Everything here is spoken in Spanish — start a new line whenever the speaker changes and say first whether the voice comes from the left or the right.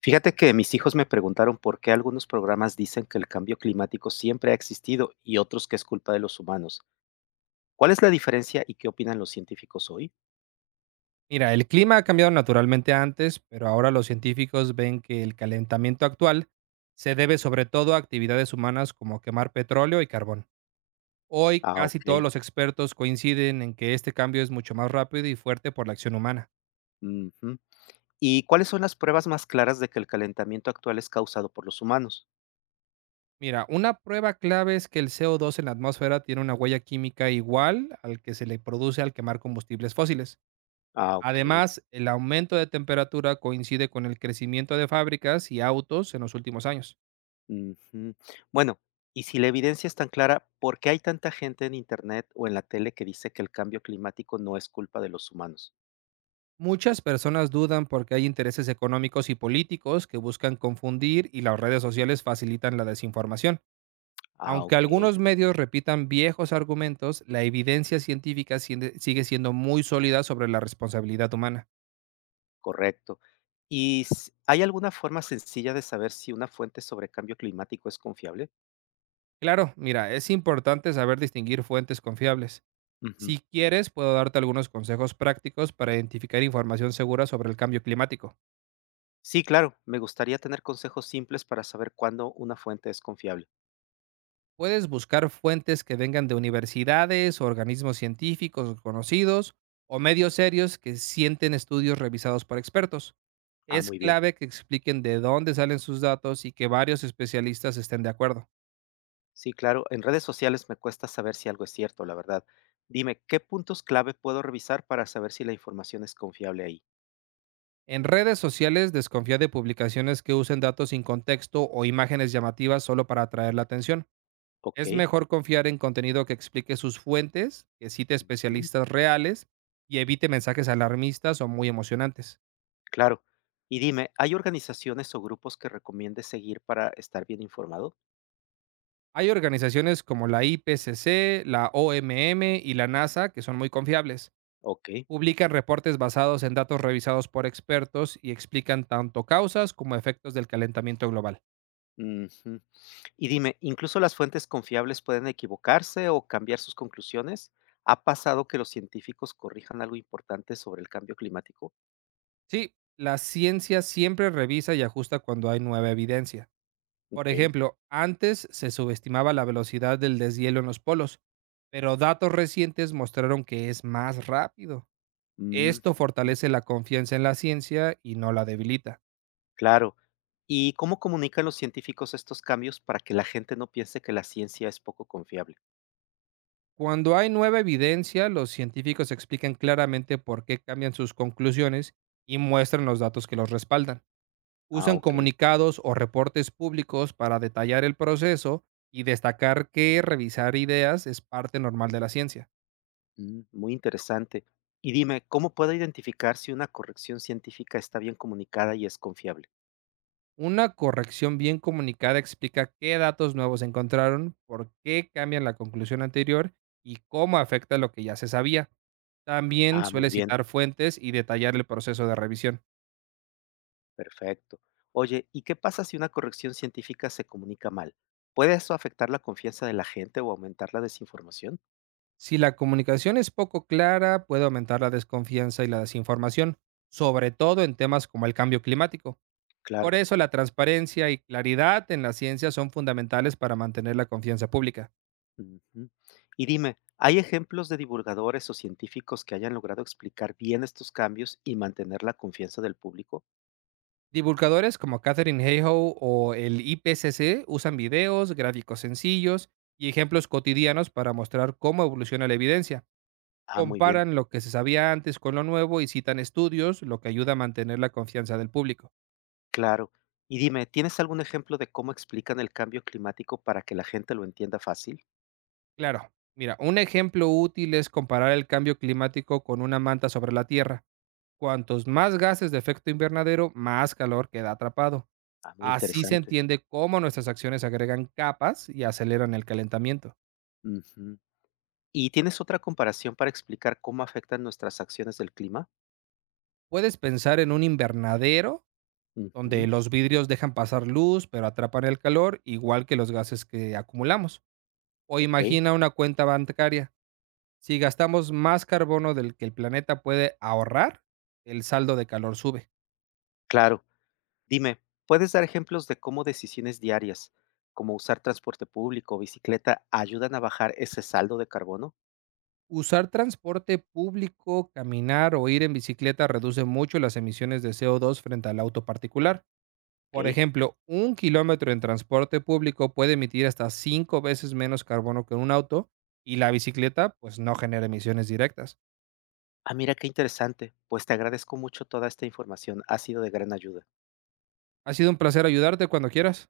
left: Fíjate que mis hijos me preguntaron por qué algunos programas dicen que el cambio climático siempre ha existido y otros que es culpa de los humanos. ¿Cuál es la diferencia y qué opinan los científicos hoy?
right: Mira, el clima ha cambiado naturalmente antes, pero ahora los científicos ven que el calentamiento actual se debe sobre todo a actividades humanas como quemar petróleo y carbón. Hoy
left: Ah,
right: casi
left: ok.
right: todos los expertos coinciden en que este cambio es mucho más rápido y fuerte por la acción humana.
left: Ujú. ¿Y cuáles son las pruebas más claras de que el calentamiento actual es causado por los humanos?
right: Mira, una prueba clave es que el CO2 en la atmósfera tiene una huella química igual al que se le produce al quemar combustibles fósiles.
left: Ah, ok.
right: Además, el aumento de temperatura coincide con el crecimiento de fábricas y autos en los últimos años.
left: Ujú. Bueno, y si la evidencia es tan clara, ¿por qué hay tanta gente en Internet o en la tele que dice que el cambio climático no es culpa de los humanos?
right: Muchas personas dudan porque hay intereses económicos y políticos que buscan confundir y las redes sociales facilitan la desinformación.
left: Ah,
right: Aunque
left: ok.
right: algunos medios repitan viejos argumentos, la evidencia científica sigue siendo muy sólida sobre la responsabilidad humana.
left: Correcto. ¿ Hay alguna forma sencilla de saber si una fuente sobre cambio climático es confiable?
right: Claro, mira, es importante saber distinguir fuentes confiables.
left: Ujú.
right: Si quieres, puedo darte algunos consejos prácticos para identificar información segura sobre el cambio climático.
left: Sí, claro. Me gustaría tener consejos simples para saber cuándo una fuente es confiable.
right: Puedes buscar fuentes que vengan de universidades, organismos científicos reconocidos o medios serios que sienten estudios revisados por expertos.
left: Ah,
right: Es
left: muy bien.
right: clave que expliquen de dónde salen sus datos y que varios especialistas estén de acuerdo.
left: Sí, claro. En redes sociales me cuesta saber si algo es cierto, la verdad. Dime, ¿qué puntos clave puedo revisar para saber si la información es confiable ahí?
right: En redes sociales desconfía de publicaciones que usen datos sin contexto o imágenes llamativas solo para atraer la atención.
left: Ok.
right: Es mejor confiar en contenido que explique sus fuentes, que cite
left: Ujú.
right: especialistas reales y evite mensajes alarmistas o muy emocionantes.
left: Claro. Y dime, ¿hay organizaciones o grupos que recomiende seguir para estar bien informado?
right: Hay organizaciones como la IPCC, la OMM y la NASA que son muy confiables.
left: Ok.
right: Publican reportes basados en datos revisados por expertos y explican tanto causas como efectos del calentamiento global.
left: Ujú. Y dime, ¿incluso las fuentes confiables pueden equivocarse o cambiar sus conclusiones? ¿Ha pasado que los científicos corrijan algo importante sobre el cambio climático?
right: Sí, la ciencia siempre revisa y ajusta cuando hay nueva evidencia. Por
left: Ok.
right: ejemplo, antes se subestimaba la velocidad del deshielo en los polos, pero datos recientes mostraron que es más rápido.
left: Mm,
right: Esto
left: ujú.
right: fortalece la confianza en la ciencia y no la debilita.
left: Claro. ¿Y cómo comunican los científicos estos cambios para que la gente no piense que la ciencia es poco confiable?
right: Cuando hay nueva evidencia, los científicos explican claramente por qué cambian sus conclusiones y muestran los datos que los respaldan.
left: Ah,
right: Usan
left: ok.
right: comunicados o reportes públicos para detallar el proceso y destacar que revisar ideas es parte normal de la ciencia.
left: Mm, muy interesante. Y dime, ¿cómo puedo identificar si una corrección científica está bien comunicada y es confiable?
right: Una corrección bien comunicada explica qué datos nuevos encontraron, por qué cambian la conclusión anterior y cómo afecta lo que ya se sabía. También
left: Ah, muy
right: suele
left: bien.
right: citar fuentes y detallar el proceso de revisión.
left: Perfecto. Oye, ¿y qué pasa si una corrección científica se comunica mal? ¿Puede eso afectar la confianza de la gente o aumentar la desinformación?
right: Si la comunicación es poco clara, puede aumentar la desconfianza y la desinformación, sobre todo en temas como el cambio climático. Por
left: Claro.
right: eso la transparencia y claridad en la ciencia son fundamentales para mantener la confianza pública.
left: Ujú. Y dime, ¿hay ejemplos de divulgadores o científicos que hayan logrado explicar bien estos cambios y mantener la confianza del público?
right: Divulgadores como Catherine Hayhoe o el IPCC usan videos, gráficos sencillos y ejemplos cotidianos para mostrar cómo evoluciona la evidencia.
left: Ah, muy bien,
right: Comparan lo que se sabía antes con lo nuevo y citan estudios, lo que ayuda a mantener la confianza del público.
left: claro. Y dime, ¿tienes algún ejemplo de cómo explican el cambio climático para que la gente lo entienda fácil?
right: Claro, mira, un ejemplo útil es comparar el cambio climático con una manta sobre la Tierra. Cuantos más gases de efecto invernadero, más calor queda atrapado.
left: Ah, muy
right: Así se
left: interesante.
right: entiende cómo nuestras acciones agregan capas y aceleran el calentamiento.
left: Ujú. ¿Y tienes otra comparación para explicar cómo afectan nuestras acciones del clima?
right: Puedes pensar en un invernadero donde
left: Ujú.
right: los vidrios dejan pasar luz, pero atrapan el calor, igual que los gases que acumulamos. O
left: Ok,
right: imagina una cuenta bancaria. Si gastamos más carbono del que el planeta puede ahorrar, el saldo de calor sube.
left: claro. Dime, ¿puedes dar ejemplos de cómo decisiones diarias, como usar transporte público o bicicleta, ayudan a bajar ese saldo de carbono?
right: Usar transporte público, caminar o ir en bicicleta reduce mucho las emisiones de CO2 frente al auto particular. Por
left: Ok.
right: ejemplo, un kilómetro en transporte público puede emitir hasta 5 veces menos carbono que un auto y la bicicleta pues no genera emisiones directas.
left: Ah, mira qué interesante. Pues te agradezco mucho toda esta información. Ha sido de gran ayuda.
right: Ha sido un placer ayudarte cuando quieras.